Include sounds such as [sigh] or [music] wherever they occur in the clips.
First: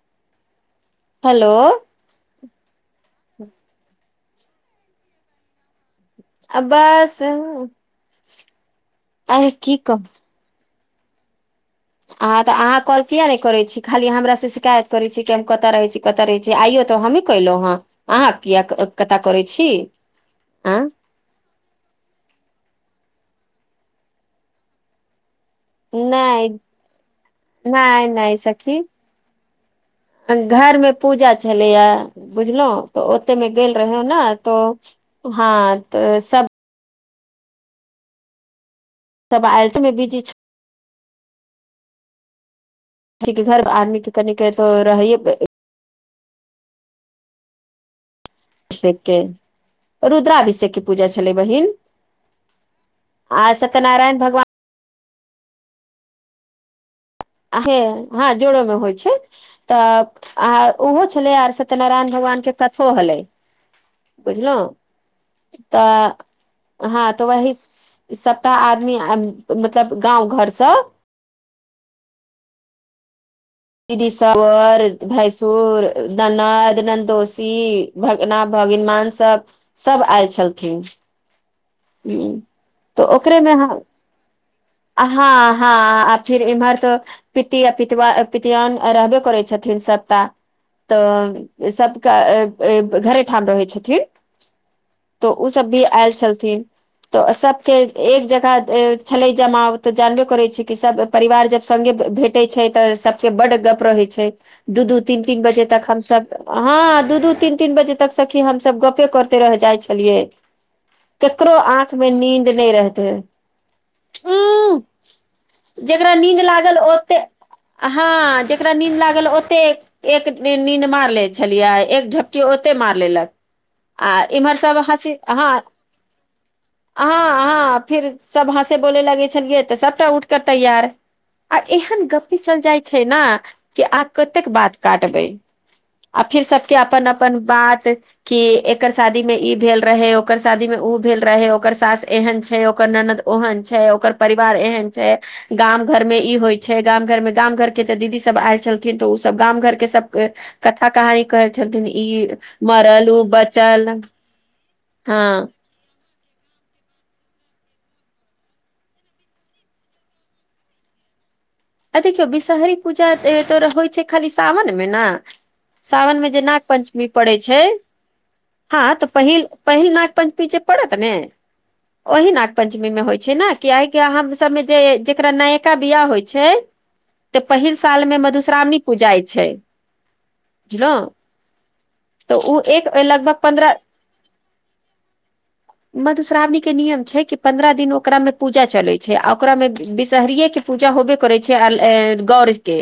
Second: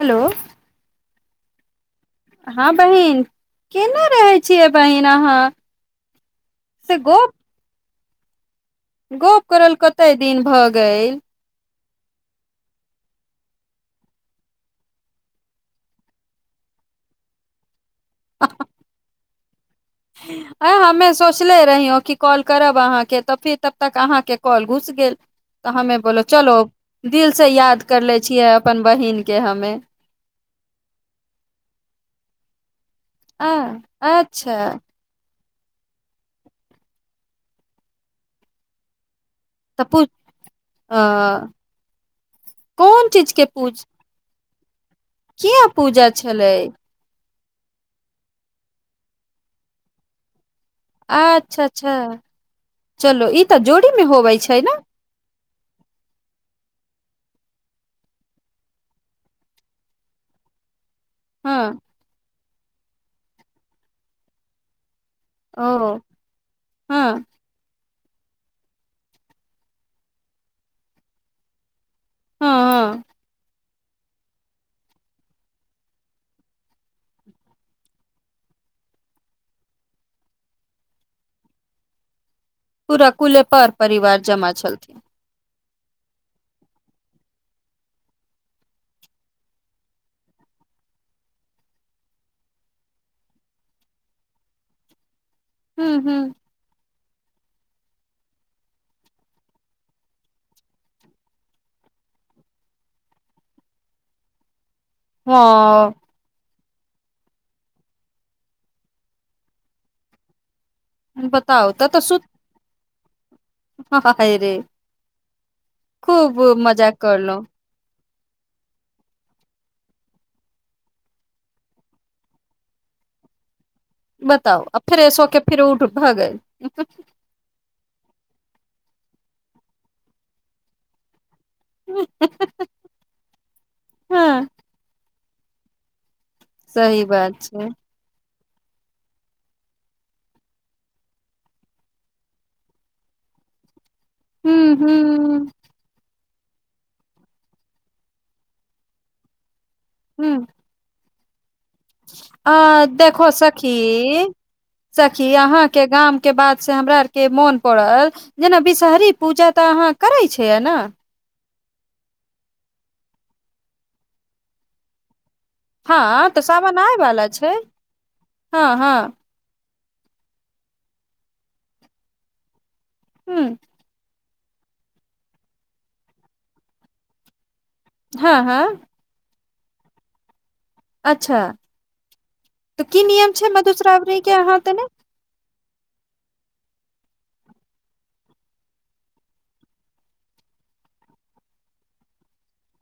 Hello. Hello. हां बहिन किनै रहै छियै बहिन अहाँ। आ से गप बसहु गप करल कते दिन भ गेल। आ तऽ अहाँ काॅल किया नै करै छी, खाली हमरा से शिकायत करै छी कि हम कता रहै छी। कता रहै छी आइयो तऽ हमी केलौ हें, अहाँ किया क अ कता करै छी। आ हम्मे सो चले रहियो कि कॉल करब अहाँके तऽ फिर तब तक अहाँ के कॉल घुस गेल। तऽ हम्मे बोलो नहि चलो दिल से याद कर नहि लाए छियै अपन बहिन के हम्मे। अ घर मे पूजा छलैया बुझलौ। त ओते मे आ गेल रहौ नै तऽ अच्छा हां तऽ सब तब [unintelligible] बीजी छी। आ। ठीकघर आदमी के कनि के त रहैये कियाए पूजा छलै। ठीके, रुद्रा अभिषेक के पूजा छलै अच्छा बहिन अच्छा चलो ई आय तऽ जोड़ी मे सत्यनारायण होबै भगवान छै ने आह के हां जोड़ो मे होय छै तऽ आ उहो छलै आर हँ सत्यनारायण भगवान के कथो होलै। बुझलौ ओ तऽ हँ हां तऽ वही स इ सबटा आदमी आ मतलब गाँव घर स। हां। दीदी सवर, भैंसुर ननद, नन्दोसी। भगना भगिनमान सब सब आएल छलथिन। हुं। पूरा कुले पर परिवार जमा छलथि। हां-हां आ फिर इमहर तऽ पिती आ पितवा पितयौन आ रहबे करै छथिन सबटा। तऽ सबके ए ए घरे ठाम रहै छथिन। तो उ सब भी हूँ आएल हूँ छलथि। तऽ सबके एक जगह ए छलै जमाव तऽ जानबे करै छी कि सब परिवार जब संगे भेटै छै तऽ सबके बड गप रहै छै दु-दु तीन-तीन बजे तक हम सब हां दू-दू, तीन-तीन बजे तक सखी हम सब गपे करतै रह जाय छलियै। हँ करो बताउ तऽ आंख तऽ मे सुत नीन्द नै रहतै। [unintelligible] रे जेकरा खूब नींद लागल मजा ओते करलहुँ। हँ जेकरा नीन्द लागल ओतेक एक नी नीन्द मार ले छलियै एक झपकी ओते मारि लेलक। आ इम्हर बताउ सब हँसी फ्रेश होके फिर उठ भ गेल। हँ हँ फिर सब हँसे बोले लगे छलियै तऽ सबटा उठके तैयार आ एहन गपी चलि जाय छैय ने कि आब हँ कतेक बात काटबय। आ फिर सबके सही अपन अपन छै बात की एकर शादी मे ई भेल रहय ओकर शादी मे उ भेल रहय ओकर सास एहन छैय, ओकर ननद ओहन छैय, ओकर परिवार हूँ एहन छैय। हूँ गाम घर मे इ होइ छैय गाम घर मे गाम घर के जे दीदी सब आयल छलथिन तऽ ओ सब गाम घर के सब के हूँ कथा कहानी कहय छलखिन इ। आ देखो सखी सखी हँ अहाँ के गाम के बात से हमरा आर के मोन पड़ल जेना विषहरी पूजा तऽ अहाँ करै छियै ने। आ देखियौ विषहरी पूजा तो होइ छैय खाली सावन मे ना। साावन मे हँ जे तऽ नाग सावन आय पंचमी वाला पड़ै छै छैय हँ तऽ पहिल पहिल नाग पंचमी जे पड़त ने ओहि नाग पंचमी में होय छैय हूँ ने की आइ के हम सबमे जे जेकरा नयका बियाह होय छैय। तऽ पहिल साल मे हँ हँ मधुश्रावणी पूजाय छैय। अच्छा ओ तऽ एक की नियम लगभग छैय पन्द्रह मधुश्रावणीे के अहाँ ओते ने [inaudible] मधुश्रावणी के नियम छैय कि पंन्द्रह दिन ओकरा मे पूजा चलय छैय आ ओकरा मे बिषहरिये के पूजा होबे करै छैय आ गौर के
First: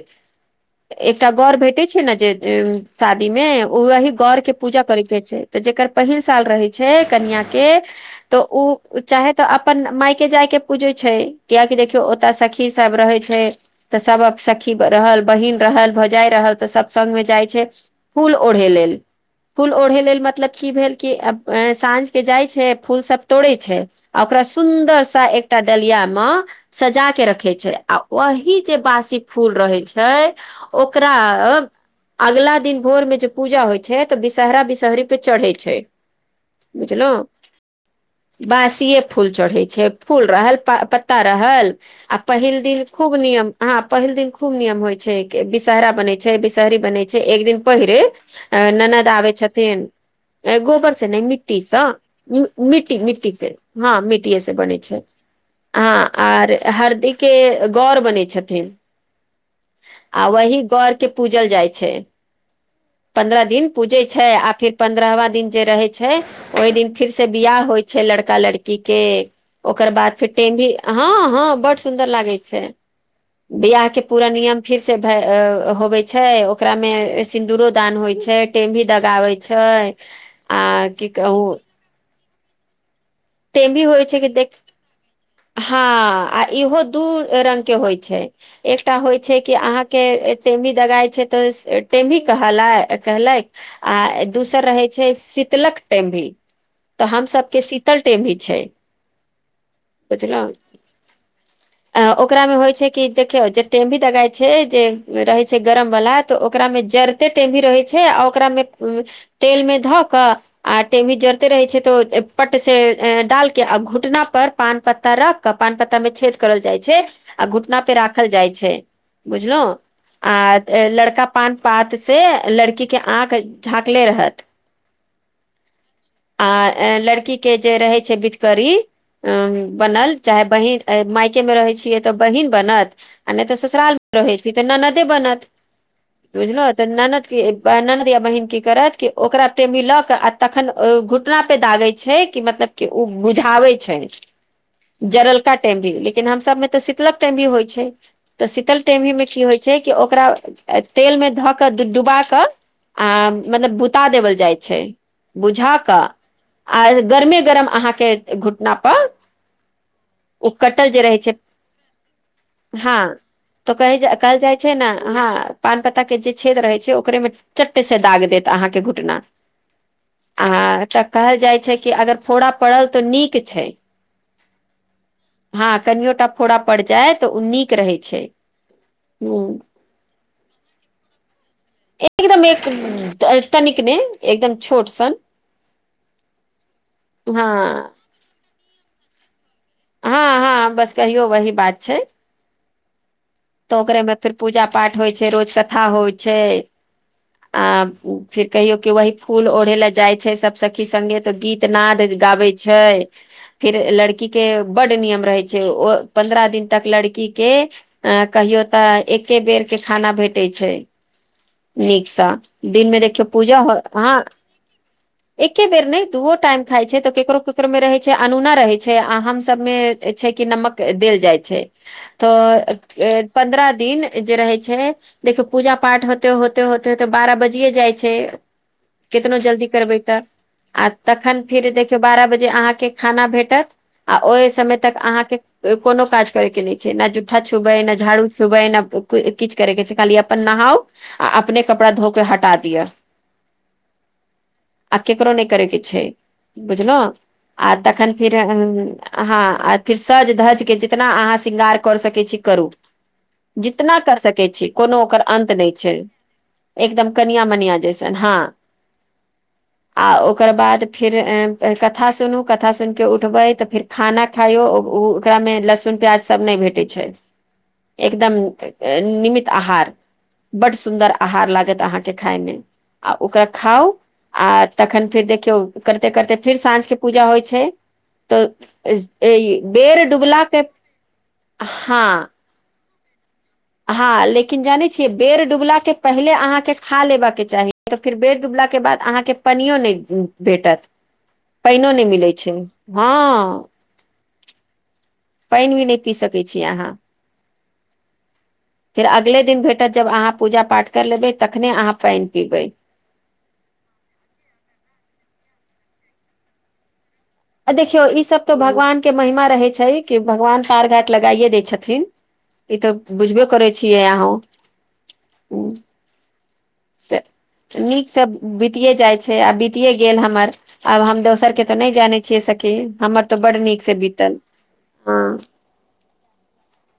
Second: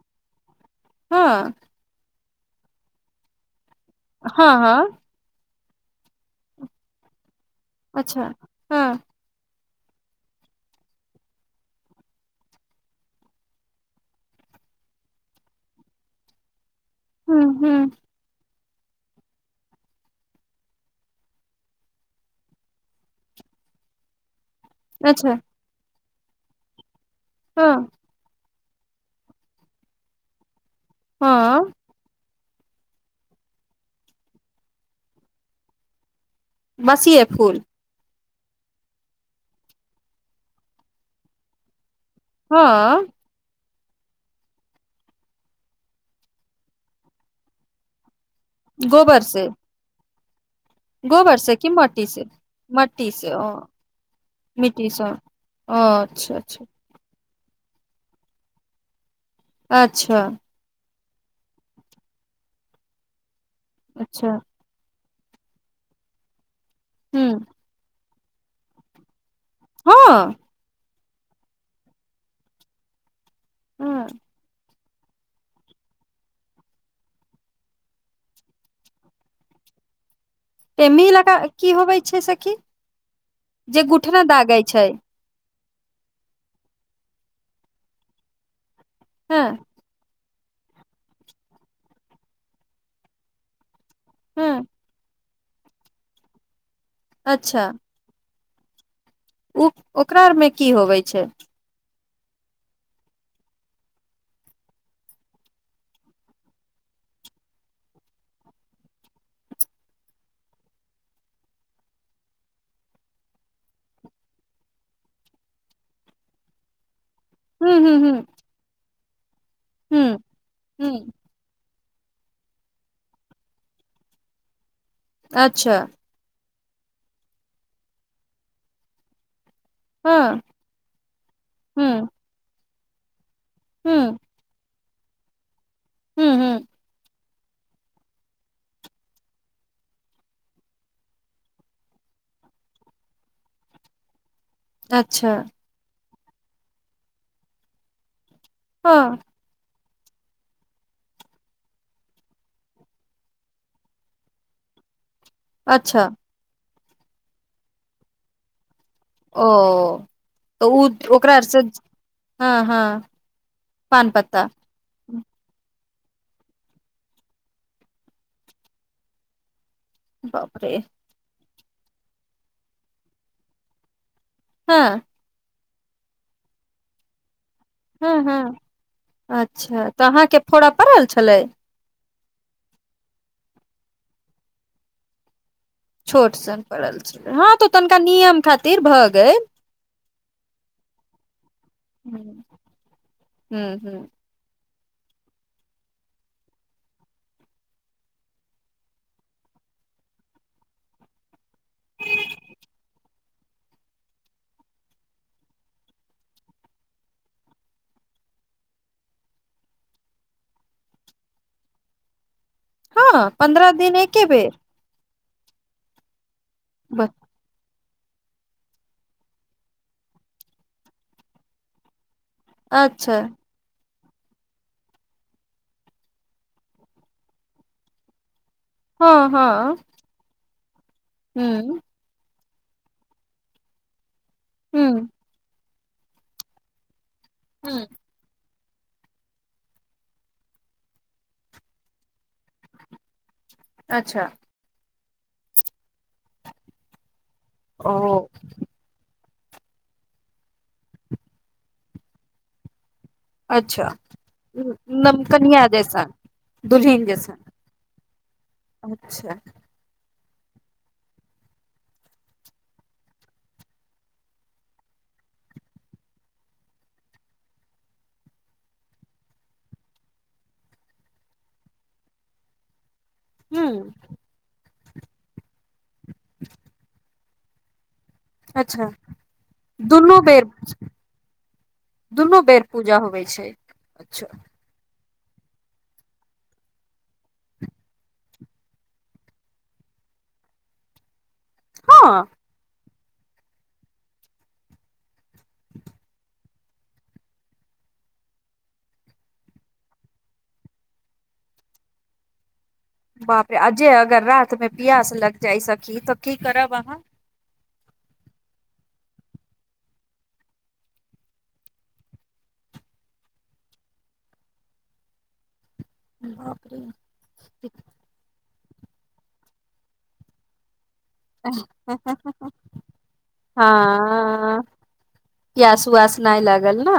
एकटा हँ गौर भेटै छैय ने जे जे शादी मे ओ वही गौर के हँ पूजा हँ करे पड़य छैय त जेकर पहिल साल रहय छैय कनिया के अच्छा तऽ हँ उ चाहे तऽ अपन माय के जाय के पूजय छैय कियेकि देखियौ ओतऽ सखी सब रहय छैय तऽ सब सखी रहल बहिन रहल भौजाय रहल तऽ सब संग मे हूँ जाय छैय हूँ फूल ओढ़े लेल। फूल ओढ़े लेल मतलब की भेल कि अब साँझ के जाय छैय फूल सब तोड़य छैय। आ ओकरा सुन्दर सा अच्छा एकटा डलिया मऽ सजा के रखे छैय। हँ आ ओही जे बासी फूल रहय छैय ओकरा हँ अगला दिन भोर मे जे पूजा होय छैय तऽ विषहारा विषहरी पे चढ़ै छैय। बुझलों। बसिये फूल बासीेए फूल चढ़े छैय, फूल रहल प पत्ता रहल आ पहिल दिन हँ खूब नियम हाँ पहिल दिन खूब नियम होइत छैय विषहरा बनै छैय विषहरी बनै छैय एक दिन पहिरे। अ ननद गोबर आबे से छथिन गोबर नहि से कि मिट्टीसँ मट्टी से मिट्टी मट्टी मिट्टी ओ से हँ मिट्टए से बनै मिट्टी छैय। ओ हँ अच्छा आर अच्छा हरदिक के गौर बने छथिन अच्छा आ वही गौर के पूजल जाइत छैय पन्द्रह दिन पूजै छैय अच्छा आ फेर पन्द्रहवा दिन जे रहै छैय ओहि दिन फिर से हूँ बियाह होइत छैय लड़का लड़की के। ओकर बाद फेर हँ टेंमी हँ हँ बड्ड सुन्दर लागै छैय। बियाह के हँ पूरा नियम फिर से भय होबै छैय ओकरामे सिन्दूरो दान होेइ छैय टेमी दगाबै छैय। टेमी लगा की होबै छै सखी? जे टेमी होइ छै, गुठना जे देख दागै छै हँ, आ इहो दू रंग के होइ छै, एकटा होइ छै हँ कि अहाँके टेमी दगाय छै तऽ, टेमी कहलै कहलैक। आ दोसर हँ रहे छै, शीतलक टेम भी। तऽ, हम सबके अच्छा शीतल टेम भी छै। ओ, ओकरा आरमे की होबै छै? आ, ओकरामे होइ छै कि देखियौ, जे टेम भी दगााय छै, जे रहै छै गरम वाला, तऽ ओकरामे जड़ ते टेम भी रहै छै, आ ओकरा मे तेल मे धऽ कऽ आ टेमी जरते रहै छै तो, पट से डालके, आ घुटना पर पान पत्ता रख कऽ, पान पत्ता मे छेद करल जाइ छै, आ हूँ घुटना पे राखल जाइ छै। बुझलौ? हूं। आ लड़का पान पात से, लड़की के आँख झाँकले रहत। अच्छा। आ लड़की के जे रहै छै, बिधकरी अम, बनल, हँ चाहे बहीन, मायकेमे रहै छियै, हुँ तऽ बहीन बनत। आ नहि तऽ, ससुराल हुँ मे रहै छी, तऽ ननदे बनत, हुँ हुँ बुझलहुं? तऽ ननद के, ननद या बहिन की करत, की ओकरा टेम भी लऽ के, आ तखन, घुटना पे दागै छै। छै कि, मतलब की, ओ बुझाबै छै? अच्छा जरलका टेम भी, लेकिन हम सब मे तऽ शीतलक टेम भी होइ छै, तऽ शीतल टेमी हँ में की होइ छै? छै कि, ओकरा तेल मे धऽ क, डुबा कऽ आ मतलब, बुता देवल जाइ छै? बुझा कऽ, अच्छा आ गर्मे गरम अहाँके घुटनापर ओ, तऽ ओ, छै ओकरारसँ हँ, त कहि जे, पान केल पत्ता चैल छै ने हाँ, पान पत्ता के जे छेद रहै छै, ओकरे मे चट्टे से दाग देत, अहाँके घुटना। आ, बाप रे तऽ कहल जाइत छै, कि अगर फोड़ा पड़ल, तऽ नीक छै। हँ? हँ, कनिओ टा फोड़ा पड़ जाय तऽ, ओ नीक रहै छै हुं-हुं, ह अच्छा, तऽ अहाँके फोड़ा पड़ल छलै? एकदमे, तनिक ने, एकदम छोटसन। छोट सन पड़ल छल, हँ तऽ तनिका नियम खातिर भऽ गेल। हँ -हँ, बस कहियो, वही बात छै, हुँ तऽ ओकरे हुँ मे फेर पूजा पाठ होइ छै, रोज कथा होइ छै। आ फिर कहियो कि, वही फूल ओढ़े ले जाय छै, सब सखी संगेत। गीत नाद गाबै छै, फिर लड़की के बड नियम रहै छै, ओ पन्द्रह दिन तक लड़की के अ कहियो तऽ एके बेरके खाना भेटैत छै नीकसँ। दिनमे देखियौ हँ पूजा पन्द्रह हो, दिन हँ। एके बेर एके बेर नै, दूओ टाइम खाय छै, ब तो केकरो-केकरो में रहे छै, अनूना रहे छै। छै, आ हम सब मे छै कि, नमक देल जाइ छै। तऽ, अच्छा ए, पन्द्रह दिन। जे रहै छै, देखियौ, पूजा पाठ होते-होते-होते-होते, बारह बजियए जाइ छै। हँ केतनो जल्दी हँ करबै तऽ आ तखन फेर हुँ देख बारह बजे अहाॅं के खाना भेटत आ ओय समय तक हुँ अहां के कोनो काज करेके नहि छै न जूठा छुबय हुँ न झाडू। छुबय न किछ करेके छै खाली अपन नहाउ आ अपने कपड़ा धोक के हटा दिअ। [inaudible] अच्छा आ केकरो नहि करै के छै बुझलों आ तखन ओ फिर ह हँ आ फिर सज धज के जितना अहाँ श्रृंगार कर सकै छी करू। अच्छा जितना कर सकै छी कोनो ओकर अन्त नमकनिया नहि छै। जैसन दुल्हिन एकदम जैसन कनिया-मनिया जैसन हँ। अच्छा आ ओकर बाद फीर कथा सुनू कथा सुनि के उठ उठबै तऽ फेर खाना खायइो ओ उ ओकरा मे लहसुन प्याज सब नहि भेटै छै। एकदम निमित आहार। बड सुंन्दर आहार लागत अहाँके खाय मे। आ ओकरा हुँ खाउ आ तखन फेर देखियौ करते करते फिर साँझ के पूजा होइ छै तऽ अच्छा ए- दुनू बेर डुबलाके हँ दुनू बेर। पूजा होबै छै। हँ अच्छा लेक किन जानै छियै बेर डुबला के पहिले अहाँके खा लेबा के चाही तऽ फेर बेर डूबला के बाद अहाँके पनियो नहि भेटत पैनो नहि हँ मिलै छै हँ। पानि भी नहि पी सकै छी अहाँ। फेर अगले दिन भेटत जब अहाँ पूजा पाठ करि लेबै तखने अहाँ पैन पीबै। बाप रे आ जे अगर रात मे पियास लग जाय सखी तऽ की करब अहाँ? आ देखियौ ई सब तो भगवान के महिमा रहै छै कि भगवान पार घाट लगाइये दै छथिन। ई तऽ बुझबे करै छियै अहौं। बाप रे से नीकसँ बीतिये जाइ छै आ बतिये गेल हमर आब हम दोसर के तऽ नहि जाने छियै सखी हमर त बड नीक से बीतल हं। पियस उआस नहि लागल ना।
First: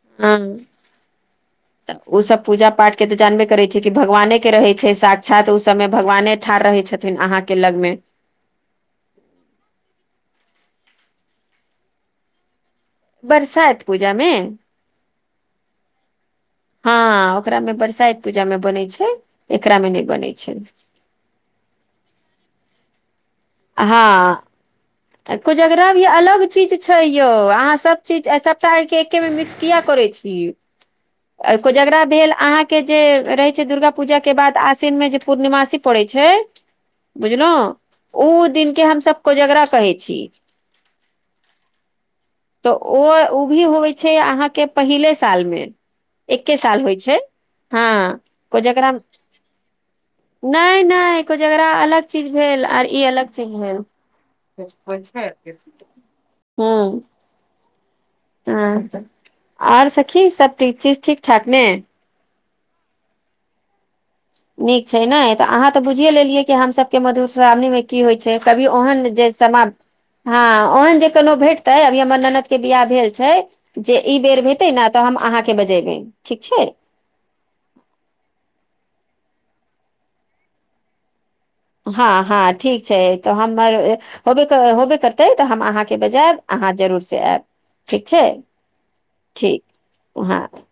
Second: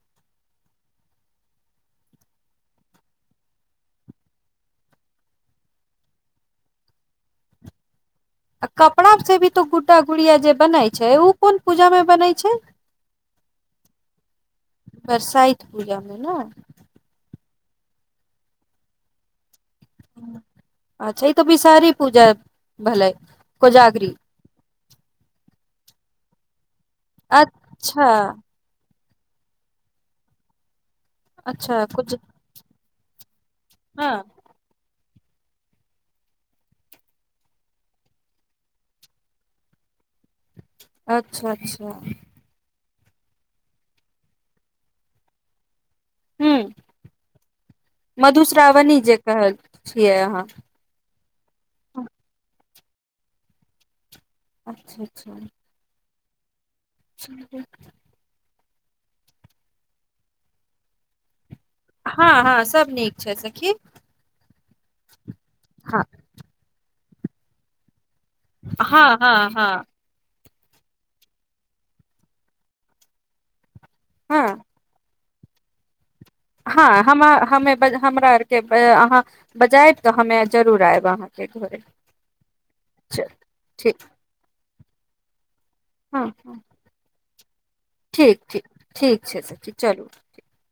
[unintelligible] तऽ ऊसभ पूजा पाठ के तऽ जानबे करै छियै कि भगवाने के रहैत छै साक्षात ओ समय भगवाने ठाढ़ रहै छथिन। थिन अहाँके लग मे। आ कपड़ा से भी तो गुड्डा गुड़िया जे बनै छै उ कोन पूजा मे बनै छै? बरसाइत पूजामे। बरसाइत पूजामे नै। हँ ओकरा में बरसाइत पूजा मे बनै छै एकरा मे नहि बनै छै। अच्छा ई तऽ बिसहरी पूजा भलय। हँ कोजगरा भी अलग चीज छै यौ अहाँ सब अच्छा चीज ऐसब टा एक्के मे मिक्स किया करय छी अ अच्छा कोजगरा कुछ भेल अहाॅंके जे रैत दुर्गा हँ पूजा के बाद आसिन मे जे पूर्णिमासी पड़े छै बुझलौं ऊं दिन के हमसब कोजगरा कहै छी। अच्छा-अच्छा।। तऽ ओ उभी होबइ छै अहाँके पहिले साल मे। एकके हूँ साल होइ छै। हँ को जकरा मधुश्रावणी जे कहल छियै अहाँ। कोजगरा अलग चीज भेल, आर ई अलग चीज भेल। केश अच्छा परिछय केश, ऍ चललिय कतह। हँ सखि, आओर सखी सब चीज ठीक- ठाक ने। हँ- हँ सब नीक छै सखी। नीक छै नए, तऽ अहाँ तऽ हँ बुझिए लेलियै कि हमसब के मधुश्रावणी मे की होइ छै कभी ओहन हँ जे समर्प। हँ हँ ओहन जे कोनो भेटतै, अभी हमर ननद के बियाह भेल छै। जे ई बेर हँ हेतै न, तऽ हम अहाँके बजेबै, ठीक छै। हॅ हमा-हममे बज हमरा आर के पे--आहाॅ बजैत त हमे जरूर आयब अहाॅ। हँ- हँ ठीक छै, तऽ हमर ठीक होबे कर होबे करतै तऽ हम अहाँ के हँ बजायब हँ अहाँ जरूर से आयब। ठीक छै, ठीक छै ठीक। सखी चलू उ हाथ